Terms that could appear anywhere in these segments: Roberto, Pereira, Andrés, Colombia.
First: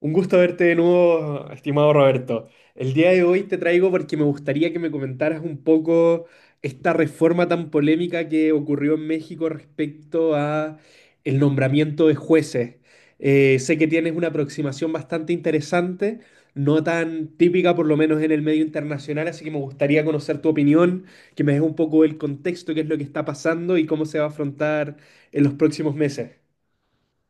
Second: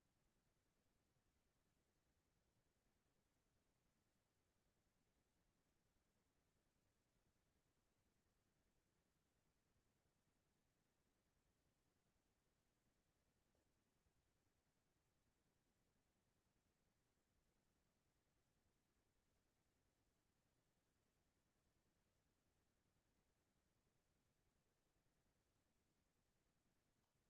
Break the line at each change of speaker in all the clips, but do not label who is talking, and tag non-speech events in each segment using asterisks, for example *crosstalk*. Un gusto verte de nuevo, estimado Roberto. El día de hoy te traigo porque me gustaría que me comentaras un poco esta reforma tan polémica que ocurrió en México respecto a el nombramiento de jueces. Sé que tienes una aproximación bastante interesante, no tan típica por lo menos en el medio internacional, así que me gustaría conocer tu opinión, que me des un poco el contexto, qué es lo que está pasando y cómo se va a afrontar en los próximos meses.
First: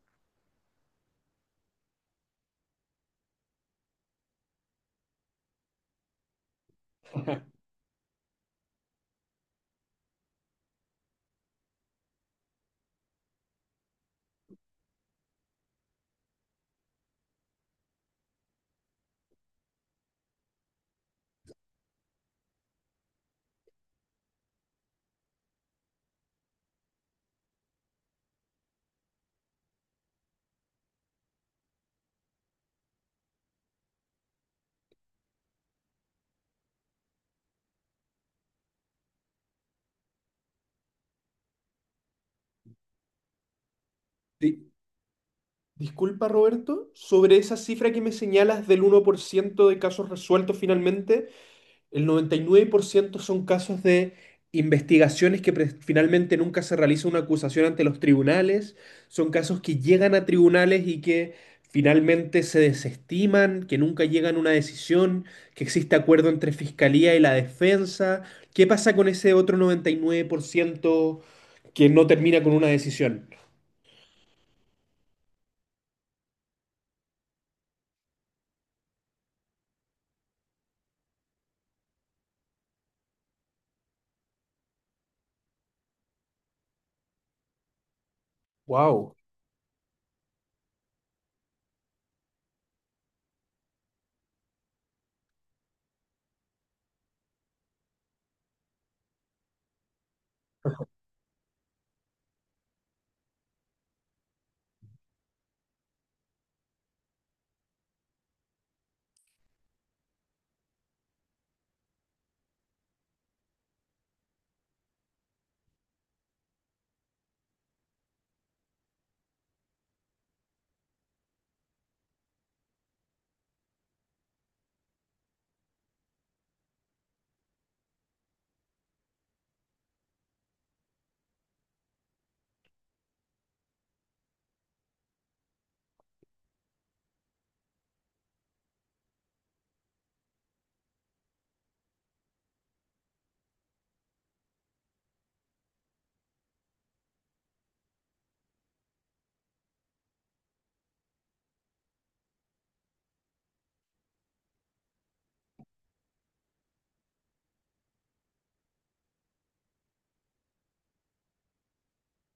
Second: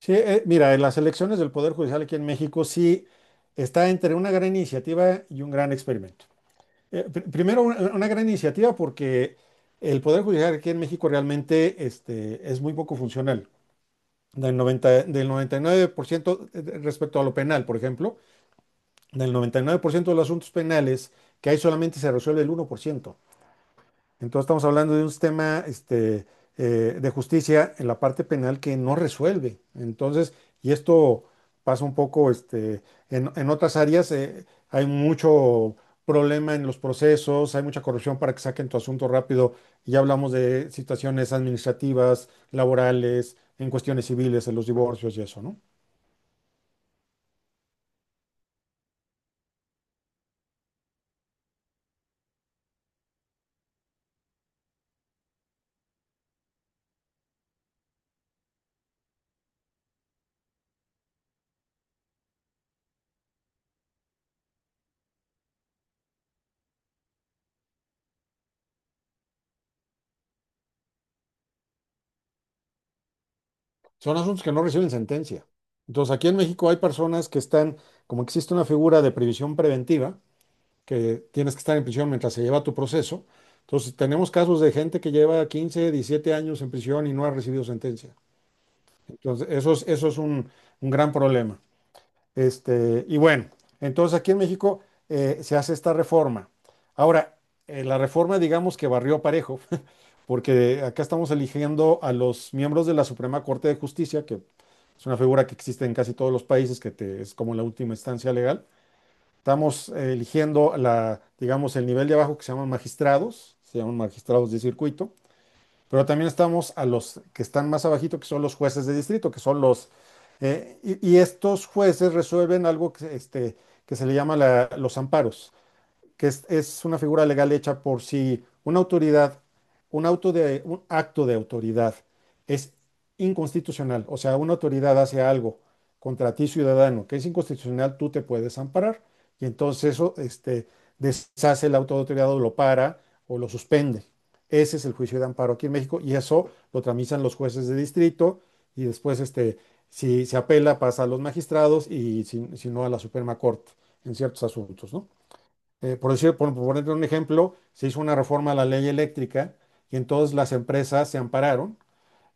Sí, mira, en las elecciones del Poder Judicial aquí en México sí está entre una gran iniciativa y un gran experimento. Primero, una gran iniciativa porque el Poder Judicial aquí en México realmente es muy poco funcional. Del 99% respecto a lo penal, por ejemplo, del 99% de los asuntos penales que hay solamente se resuelve el 1%. Entonces estamos hablando de un sistema de justicia en la parte penal que no resuelve. Entonces, y esto pasa un poco, en otras áreas. Hay mucho problema en los procesos, hay mucha corrupción para que saquen tu asunto rápido. Y ya hablamos de situaciones administrativas, laborales, en cuestiones civiles, en los
Sí.
divorcios y eso, ¿no?
Disculpa, Roberto, sobre esa cifra que me señalas del 1% de casos resueltos finalmente, el 99% son casos de investigaciones que finalmente nunca se realiza una acusación ante los tribunales, son casos que llegan a tribunales y que finalmente se desestiman, que nunca llegan a una decisión, que existe acuerdo entre fiscalía y la defensa. ¿Qué pasa con ese otro 99% que no termina con una decisión?
Son asuntos que no reciben sentencia. Entonces, aquí en México hay personas que están, como existe una figura de previsión preventiva, que tienes que estar en prisión mientras se lleva tu proceso. Entonces, tenemos casos de gente que lleva 15, 17 años en prisión y no ha recibido sentencia.
Wow.
Entonces, eso es un gran problema. Y bueno, entonces aquí en México se hace esta reforma. Ahora, la reforma, digamos, que barrió parejo, *laughs* porque acá estamos eligiendo a los miembros de la Suprema Corte de Justicia, que es una figura que existe en casi todos los países, es como la última instancia legal. Estamos eligiendo digamos, el nivel de abajo que se llaman magistrados, de circuito, pero también estamos a los que están más abajito, que son los jueces de distrito, y estos jueces resuelven algo que se le llama los amparos, que es una figura legal hecha por si una autoridad, un acto de autoridad es inconstitucional. O sea, una autoridad hace algo contra ti ciudadano que es inconstitucional, tú te puedes amparar, y entonces eso, deshace el auto de autoridad, o lo para o lo suspende. Ese es el juicio de amparo aquí en México, y eso lo tramitan los jueces de distrito, y después, si se apela pasa a los magistrados, y si no a la Suprema Corte, en ciertos asuntos, ¿no? Por decir, por poner un ejemplo, se hizo una reforma a la ley eléctrica y entonces las empresas se ampararon,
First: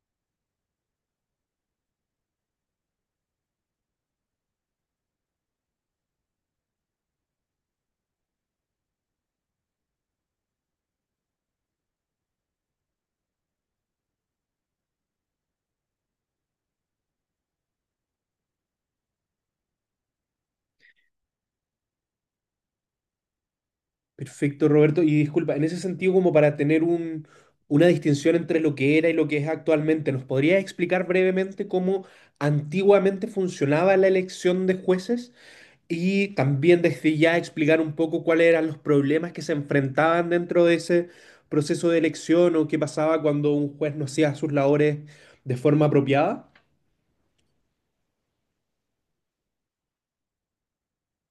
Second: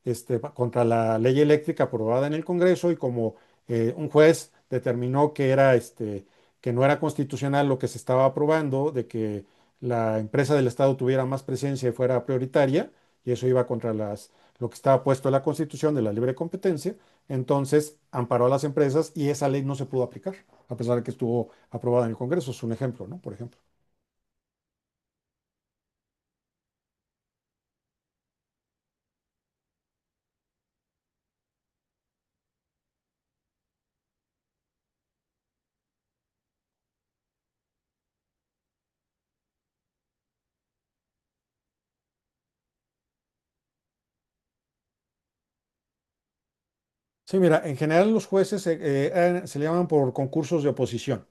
contra la ley eléctrica aprobada en el Congreso. Y como, un juez determinó que no era constitucional lo que se estaba aprobando, de que la empresa del Estado tuviera más presencia y fuera prioritaria, y eso iba contra lo que estaba puesto en la Constitución de la libre competencia. Entonces amparó a las empresas y esa ley no se pudo aplicar, a pesar de que estuvo aprobada en el Congreso. Es un ejemplo, ¿no? Por ejemplo.
Perfecto, Roberto. Y disculpa, en ese sentido, como para tener un, una distinción entre lo que era y lo que es actualmente, ¿nos podrías explicar brevemente cómo antiguamente funcionaba la elección de jueces? Y también desde ya explicar un poco cuáles eran los problemas que se enfrentaban dentro de ese proceso de elección o qué pasaba cuando un juez no hacía sus labores de forma apropiada.
Sí, mira, en general los jueces, se le llaman por concursos de oposición,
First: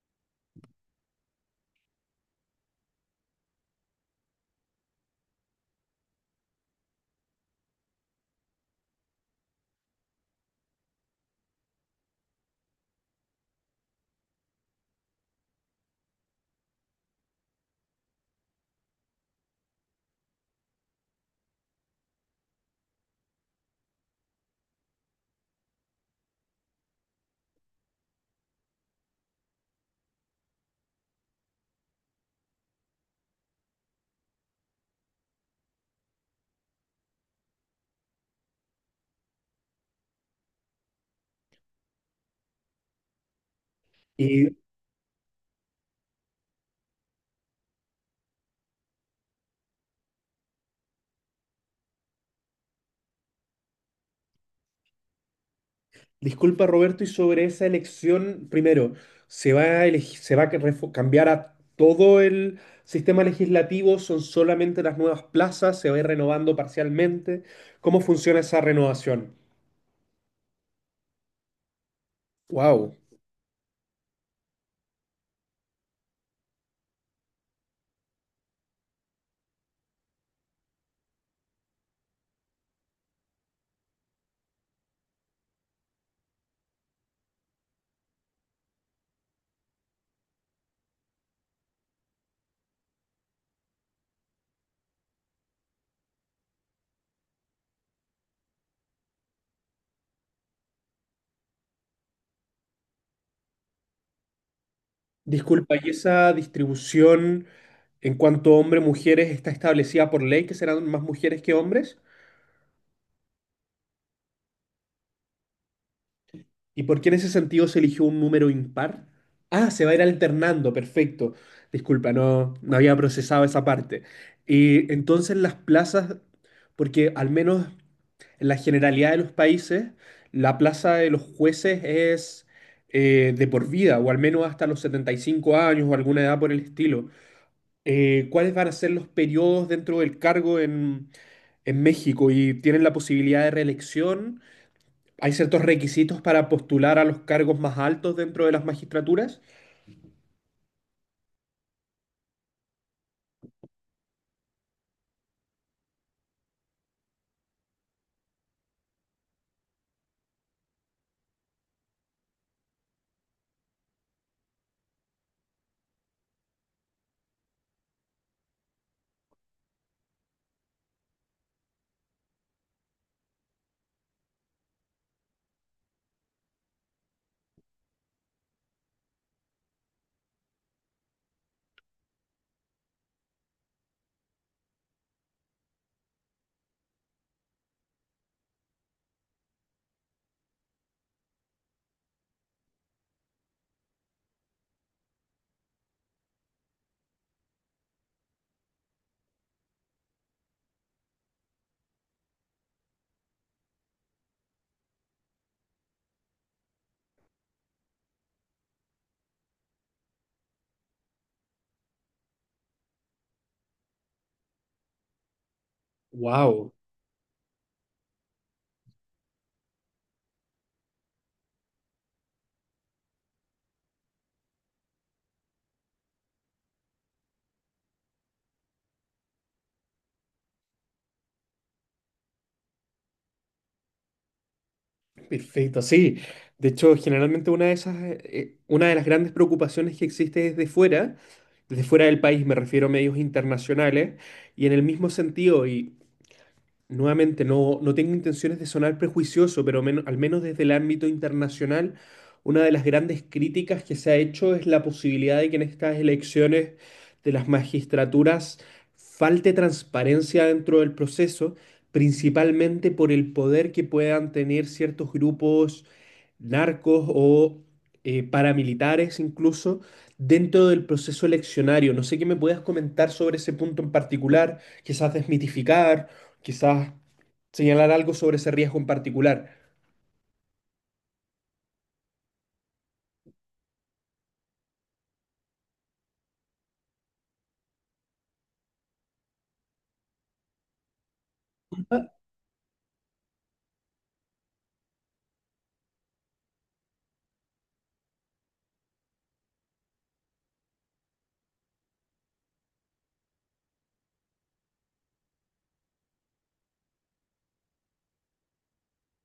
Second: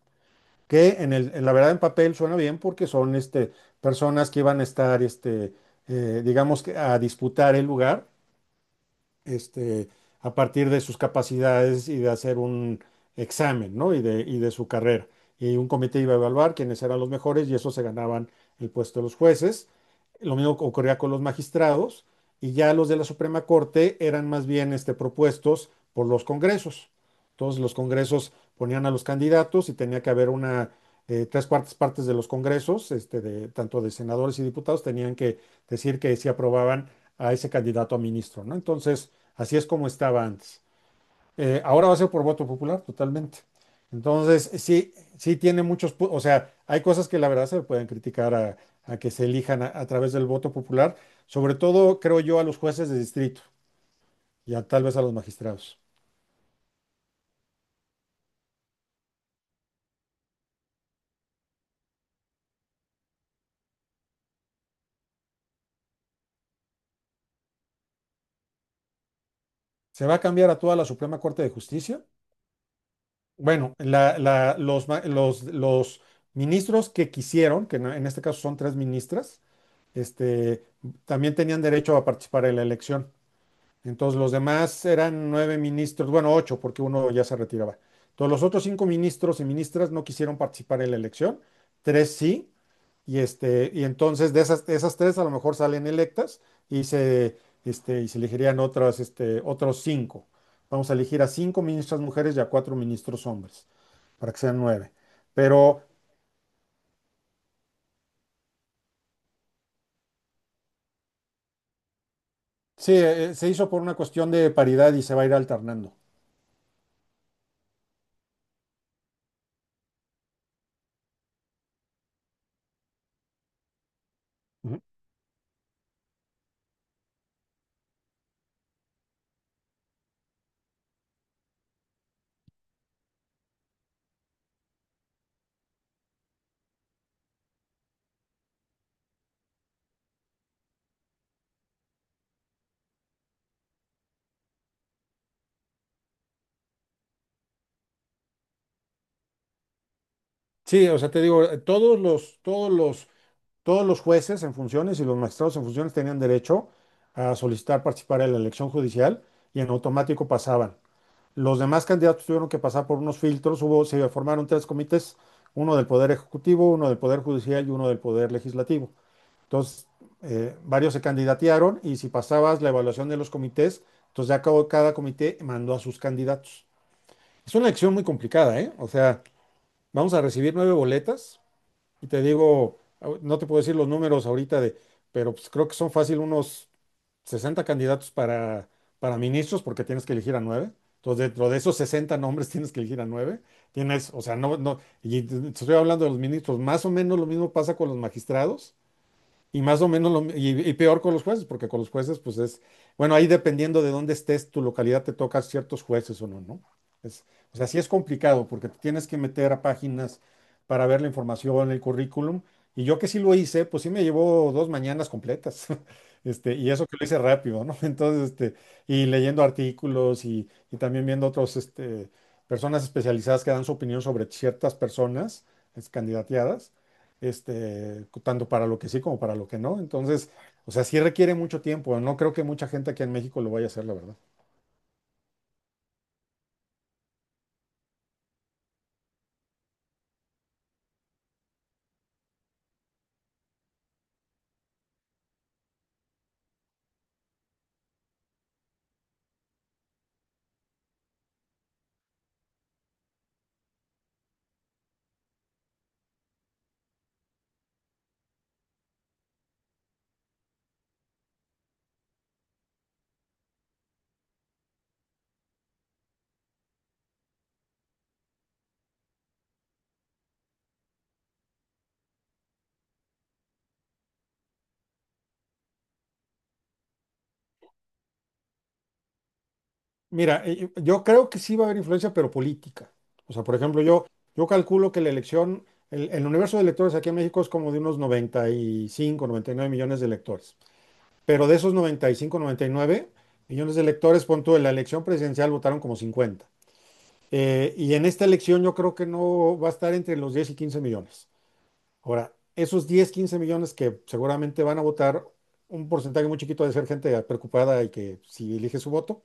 que en la verdad en papel suena bien, porque son, personas que iban a estar, digamos, que a disputar el lugar, este, a partir de sus capacidades y de hacer un examen, ¿no? Y de su carrera. Y un comité iba a evaluar quiénes eran los mejores y eso se ganaban el puesto de los jueces. Lo mismo ocurría con los magistrados, y ya los de la Suprema Corte eran más bien, propuestos por los congresos. Entonces los congresos ponían a los candidatos y tenía que haber tres cuartas partes de los congresos, tanto de senadores y diputados, tenían que decir que sí aprobaban a ese candidato a ministro, ¿no? Entonces, así es como estaba antes. Ahora va a ser por voto popular, totalmente.
Y
Entonces, sí, sí tiene muchos, o sea, hay cosas que la verdad se pueden criticar, a que se elijan, a través del voto popular, sobre todo, creo yo, a los jueces de distrito y a, tal vez a los magistrados.
Disculpa, Roberto, y sobre esa elección, primero, se va a cambiar a todo el sistema legislativo? ¿Son solamente las nuevas plazas? ¿Se va a ir renovando parcialmente? ¿Cómo funciona esa renovación?
¿Se va a cambiar a toda la Suprema Corte de Justicia?
Wow.
Bueno, los ministros que quisieron, que en este caso son tres ministras, este, también tenían derecho a participar en la elección. Entonces los demás eran nueve ministros, bueno, ocho, porque uno ya se retiraba. Entonces los otros cinco ministros y ministras no quisieron participar en la elección, tres sí, y, y entonces de esas tres a lo mejor salen electas y se, y se elegirían otros cinco. Vamos a elegir a cinco ministras mujeres y a cuatro ministros hombres, para que sean nueve.
Disculpa,
Pero
¿y esa distribución en cuanto a hombres-mujeres está establecida por ley que serán más mujeres que hombres?
sí, se hizo por una cuestión de paridad y se va a ir alternando.
¿Y por qué en ese sentido se eligió un número impar? Ah, se va a ir alternando, perfecto. Disculpa, no, no había procesado esa parte.
Ujú.
Y entonces las plazas, porque al menos en la generalidad de los países, la plaza de los jueces es de por vida, o al menos hasta los 75 años o alguna edad por el estilo. ¿Cuáles van a ser los periodos dentro del cargo en México? ¿Y tienen la posibilidad de reelección? Hay ciertos requisitos para postular a los cargos más altos dentro de las magistraturas.
Sí, o sea, te digo, todos los jueces en funciones y los magistrados en funciones tenían derecho a solicitar participar en la elección judicial, y en automático pasaban. Los demás candidatos tuvieron que pasar por unos filtros, hubo, se formaron tres comités: uno del Poder Ejecutivo, uno del Poder Judicial y uno del Poder Legislativo. Entonces, varios se candidatearon, y si pasabas la evaluación de los comités, entonces ya cada comité mandó a sus candidatos. Es una elección muy complicada, ¿eh? O sea, vamos a recibir nueve boletas. Y te digo, no te puedo decir los números ahorita de, pero pues creo que son fácil unos 60 candidatos para ministros, porque tienes que elegir a nueve. Entonces, dentro de esos 60 nombres *laughs* tienes que elegir a nueve. Tienes, o sea, no, no, y te estoy hablando de los ministros, más o menos lo mismo pasa con los magistrados. Y más o menos, lo, y peor con los jueces, porque con los jueces, pues bueno, ahí dependiendo de dónde estés, tu localidad te toca ciertos jueces o no, ¿no? Es, o sea, sí es complicado, porque te tienes que meter a páginas para ver la información, el currículum, y yo que sí lo hice, pues sí me llevó dos mañanas completas, *laughs* y
Wow,
eso que lo hice rápido, ¿no? *laughs* Entonces, y leyendo artículos, y también viendo personas especializadas que dan su opinión sobre ciertas personas, candidateadas, tanto para lo que sí como para lo que no. Entonces, o sea, sí requiere mucho tiempo. No creo que mucha gente aquí en México lo vaya a hacer, la verdad.
perfecto, sí. De hecho, generalmente una de las grandes preocupaciones que existe desde fuera del país, me refiero a medios internacionales, y en el mismo sentido, nuevamente, no, no tengo intenciones de sonar prejuicioso, pero al menos desde el ámbito internacional, una de las grandes críticas que se ha hecho es la posibilidad de que en estas elecciones de las magistraturas falte transparencia dentro del proceso, principalmente por el poder que puedan tener ciertos grupos narcos o paramilitares incluso dentro del proceso eleccionario. No sé qué me puedas comentar sobre ese punto en particular, quizás desmitificar quizás señalar algo sobre ese riesgo en particular.
Mira, yo creo que sí va a haber influencia, pero política. O sea, por ejemplo, yo calculo que el universo de electores aquí en México es como de unos 90, 95, 99 millones de electores. Pero de esos 90, 95, 99 millones de electores, pon tú, en la elección presidencial votaron como 50. Y en esta elección yo creo que no va a estar entre los 10 y 15 millones. Ahora, esos 10 15 millones que seguramente van a votar, un porcentaje muy chiquito ha de ser gente preocupada y que si elige su voto,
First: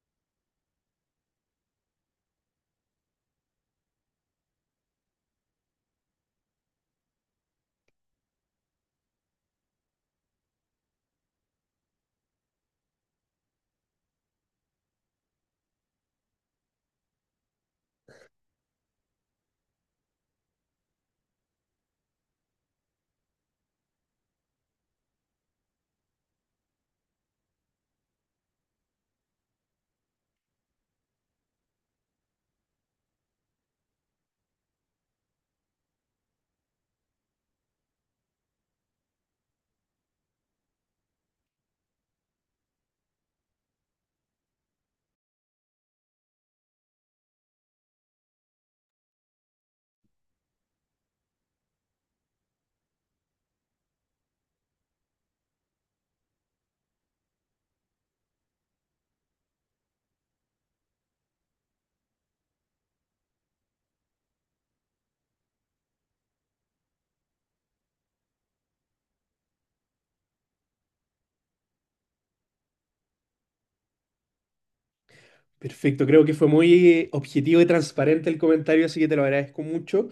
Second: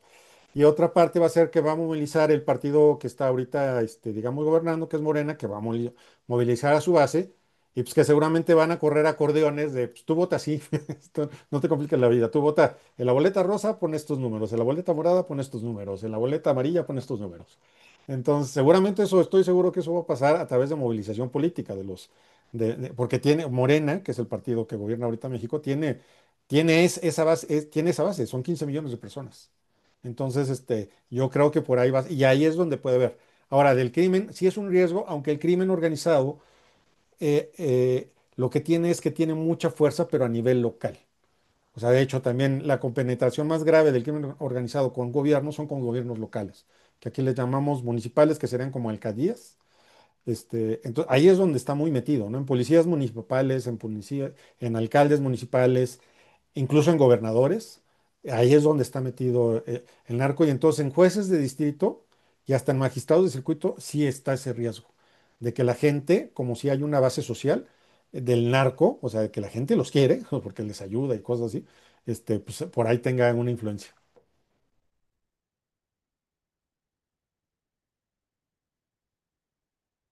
y otra parte va a ser que va a movilizar el partido que está ahorita, digamos, gobernando, que es Morena, que va a movilizar a su base, y pues que seguramente van a correr acordeones de, pues tú vota así, *laughs* esto no te compliques la vida, tú vota en la boleta rosa, pon estos números, en la boleta morada, pon estos números, en la boleta amarilla, pon estos números. Entonces, seguramente eso, estoy seguro que eso va a pasar a través de movilización política de porque tiene Morena, que es el partido que gobierna ahorita México, tiene, tiene tiene esa base, son 15 millones de personas. Entonces, yo creo que por ahí vas, y ahí es donde puede haber. Ahora, del crimen, sí es un riesgo, aunque el crimen organizado, lo que tiene es que tiene mucha fuerza, pero a nivel local. O sea, de hecho, también la compenetración más grave del crimen organizado con gobiernos son con gobiernos locales, que aquí les llamamos municipales, que serían como alcaldías, entonces, ahí es donde está muy metido, ¿no? En policías municipales, en alcaldes municipales, incluso en gobernadores. Ahí es donde está metido, el narco. Y entonces en jueces de distrito y hasta en magistrados de circuito sí está ese riesgo de que la gente, como si hay una base social del narco, o sea, de que la gente los quiere, *laughs* porque les ayuda y cosas así, pues, por ahí tenga una influencia.
Perfecto, creo que fue muy objetivo y transparente el comentario, así que te lo agradezco mucho.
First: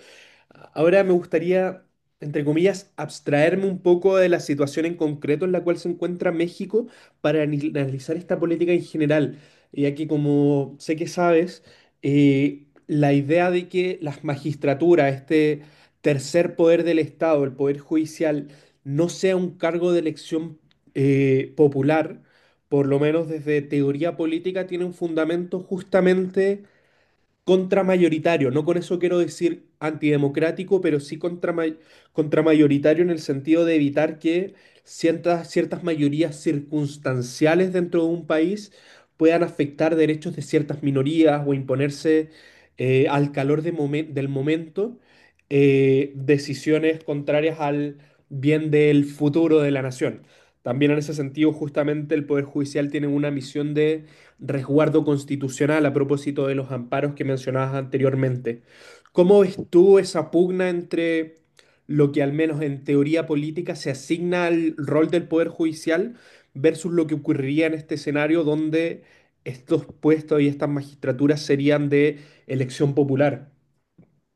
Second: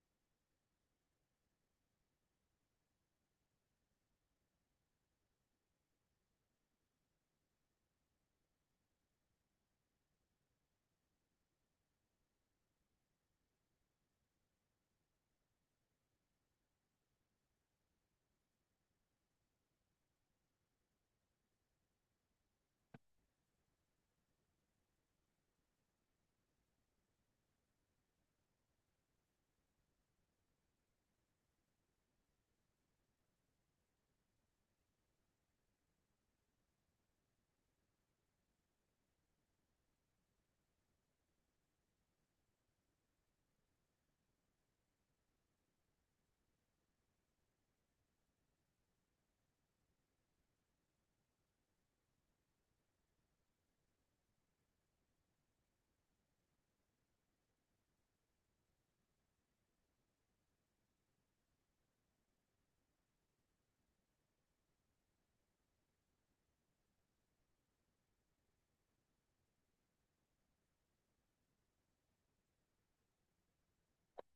Ahora me gustaría, entre comillas, abstraerme un poco de la situación en concreto en la cual se encuentra México para analizar esta política en general, ya que como sé que sabes, la idea de que las magistraturas, este tercer poder del Estado, el poder judicial, no sea un cargo de elección popular por lo menos desde teoría política, tiene un fundamento justamente contramayoritario. No con eso quiero decir antidemocrático, pero sí contramayoritario en el sentido de evitar que ciertas mayorías circunstanciales dentro de un país puedan afectar derechos de ciertas minorías o imponerse al calor del momento decisiones contrarias al bien del futuro de la nación. También en ese sentido, justamente el Poder Judicial tiene una misión de resguardo constitucional a propósito de los amparos que mencionabas anteriormente. ¿Cómo ves tú esa pugna entre lo que al menos en teoría política se asigna al rol del Poder Judicial versus lo que ocurriría en este escenario donde estos puestos y estas magistraturas serían de elección popular?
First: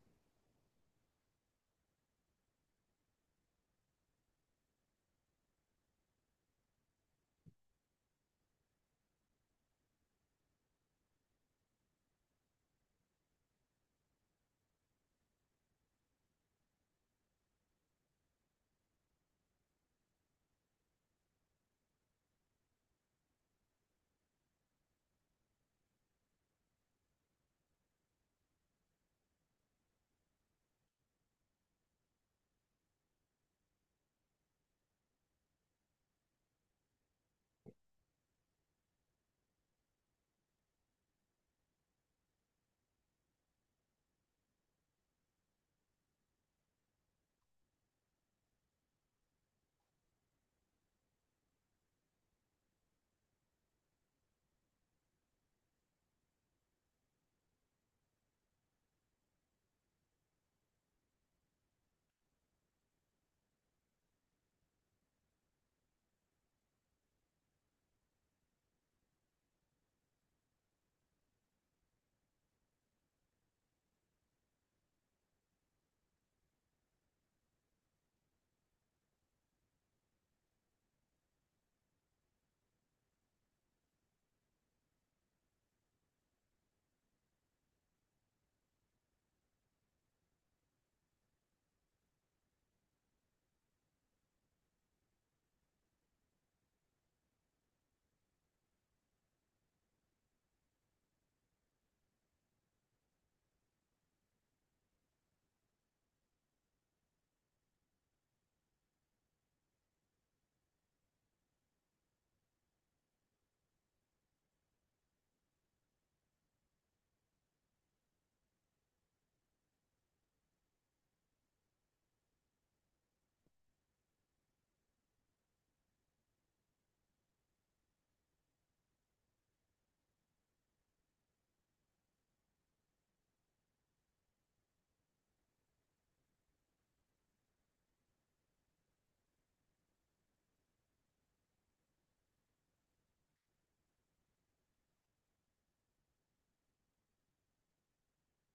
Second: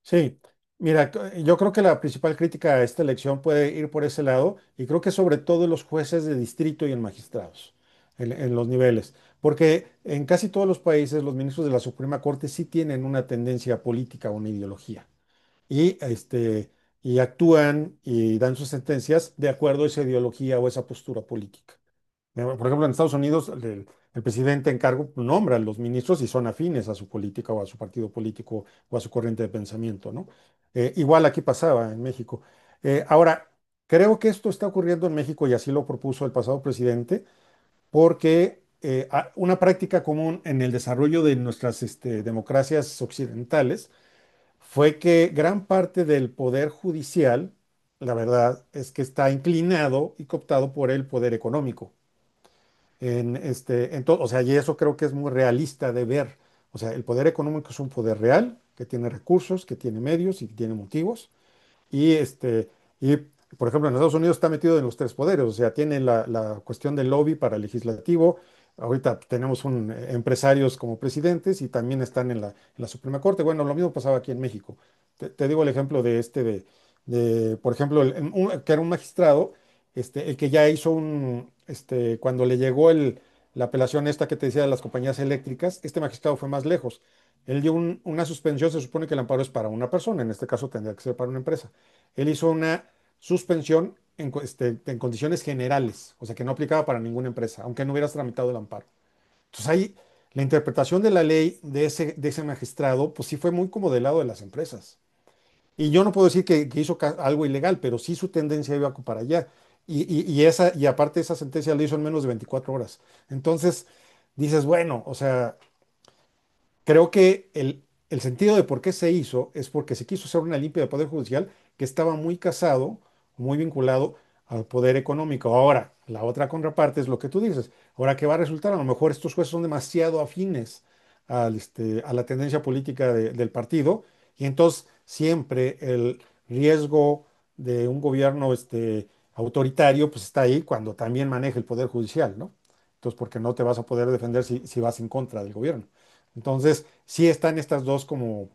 Sí, mira, yo creo que la principal crítica a esta elección puede ir por ese lado y creo que sobre todo en los jueces de distrito y en magistrados, en los niveles, porque en casi todos los países los ministros de la Suprema Corte sí tienen una tendencia política o una ideología y, este, y actúan y dan sus sentencias de acuerdo a esa ideología o esa postura política. Por ejemplo, en Estados Unidos, el presidente en cargo, pues, nombra a los ministros y son afines a su política o a su partido político o a su corriente de pensamiento, ¿no? Igual aquí pasaba en México. Ahora, creo que esto está ocurriendo en México y así lo propuso el pasado presidente, porque una práctica común en el desarrollo de nuestras, este, democracias occidentales fue que gran parte del poder judicial, la verdad, es que está inclinado y cooptado por el poder económico. En este, en to- O sea, y eso creo que es muy realista de ver. O sea, el poder económico es un poder real que tiene recursos, que tiene medios y que tiene motivos. Y, este, y, por ejemplo, en Estados Unidos está metido en los tres poderes, o sea, tiene la cuestión del lobby para el legislativo. Ahorita tenemos empresarios como presidentes y también están en la Suprema Corte. Bueno, lo mismo pasaba aquí en México. Te digo el ejemplo de este, de, por ejemplo, que era un magistrado, este, el que ya hizo un, este, cuando le llegó la apelación esta que te decía de las compañías eléctricas. Este magistrado fue más lejos. Él dio una suspensión. Se supone que el amparo es para una persona, en este caso tendría que ser para una empresa. Él hizo una suspensión en condiciones generales, o sea, que no aplicaba para ninguna empresa, aunque no hubieras tramitado el amparo. Entonces ahí la interpretación de la ley de ese magistrado, pues sí fue muy como del lado de las empresas. Y yo no puedo decir que hizo algo ilegal, pero sí su tendencia iba para allá. Y aparte esa sentencia la hizo en menos de 24 horas. Entonces dices, bueno, o sea, creo que el sentido de por qué se hizo es porque se quiso hacer una limpia del Poder Judicial, que estaba muy casado, muy vinculado al poder económico. Ahora, la otra contraparte es lo que tú dices. Ahora, ¿qué va a resultar? A lo mejor estos jueces son demasiado afines al, este, a la tendencia política del partido, y entonces siempre el riesgo de un gobierno, este, autoritario, pues está ahí cuando también maneja el Poder Judicial, ¿no? Entonces, porque no te vas a poder defender si vas en contra del gobierno. Entonces, sí están estas dos como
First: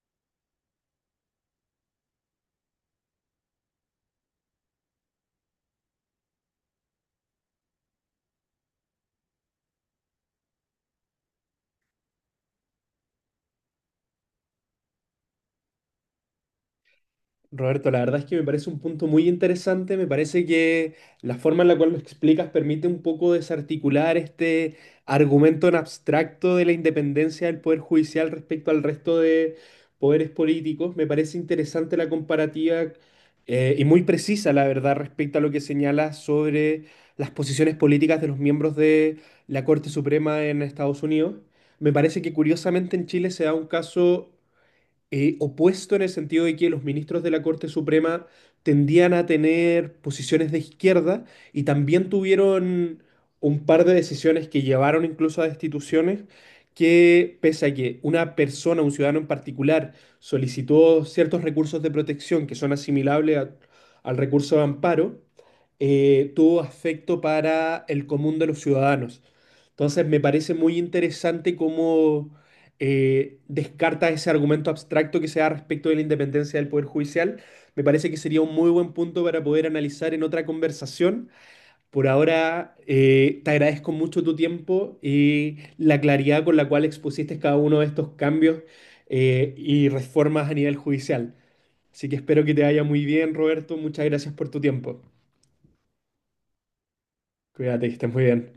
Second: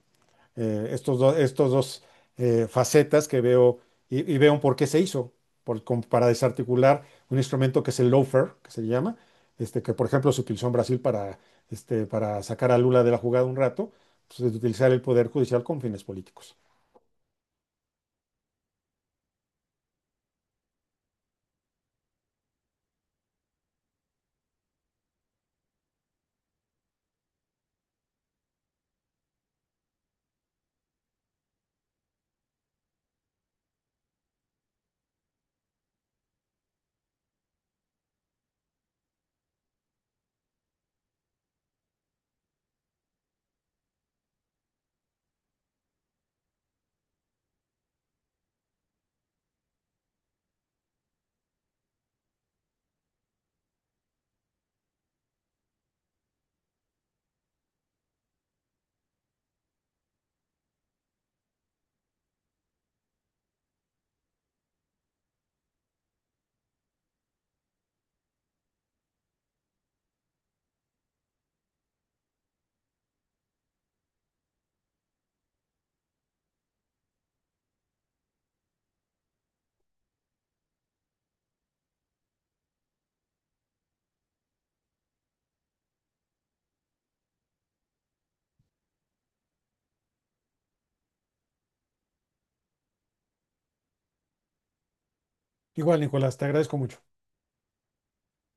estos dos facetas que veo, y veo un por qué se hizo, como para desarticular un instrumento que es el loafer, que se llama, este, que por ejemplo se utilizó en Brasil para, este, para sacar a Lula de la jugada un rato. Pues, es utilizar el poder judicial con fines políticos.
Roberto, la verdad es que me parece un punto muy interesante. Me parece que la forma en la cual lo explicas permite un poco desarticular este argumento en abstracto de la independencia del Poder Judicial respecto al resto de poderes políticos. Me parece interesante la comparativa y muy precisa, la verdad, respecto a lo que señalas sobre las posiciones políticas de los miembros de la Corte Suprema en Estados Unidos. Me parece que curiosamente en Chile se da un caso opuesto en el sentido de que los ministros de la Corte Suprema tendían a tener posiciones de izquierda y también tuvieron un par de decisiones que llevaron incluso a destituciones, que pese a que una persona, un ciudadano en particular, solicitó ciertos recursos de protección que son asimilables al recurso de amparo, tuvo afecto para el común de los ciudadanos. Entonces me parece muy interesante cómo descarta ese argumento abstracto que se da respecto de la independencia del Poder Judicial. Me parece que sería un muy buen punto para poder analizar en otra conversación. Por ahora, te agradezco mucho tu tiempo y la claridad con la cual expusiste cada uno de estos cambios y reformas a nivel judicial. Así que espero que te vaya muy bien, Roberto. Muchas gracias por tu tiempo.
Igual, Nicolás, te agradezco mucho.
Cuídate, que estés muy bien.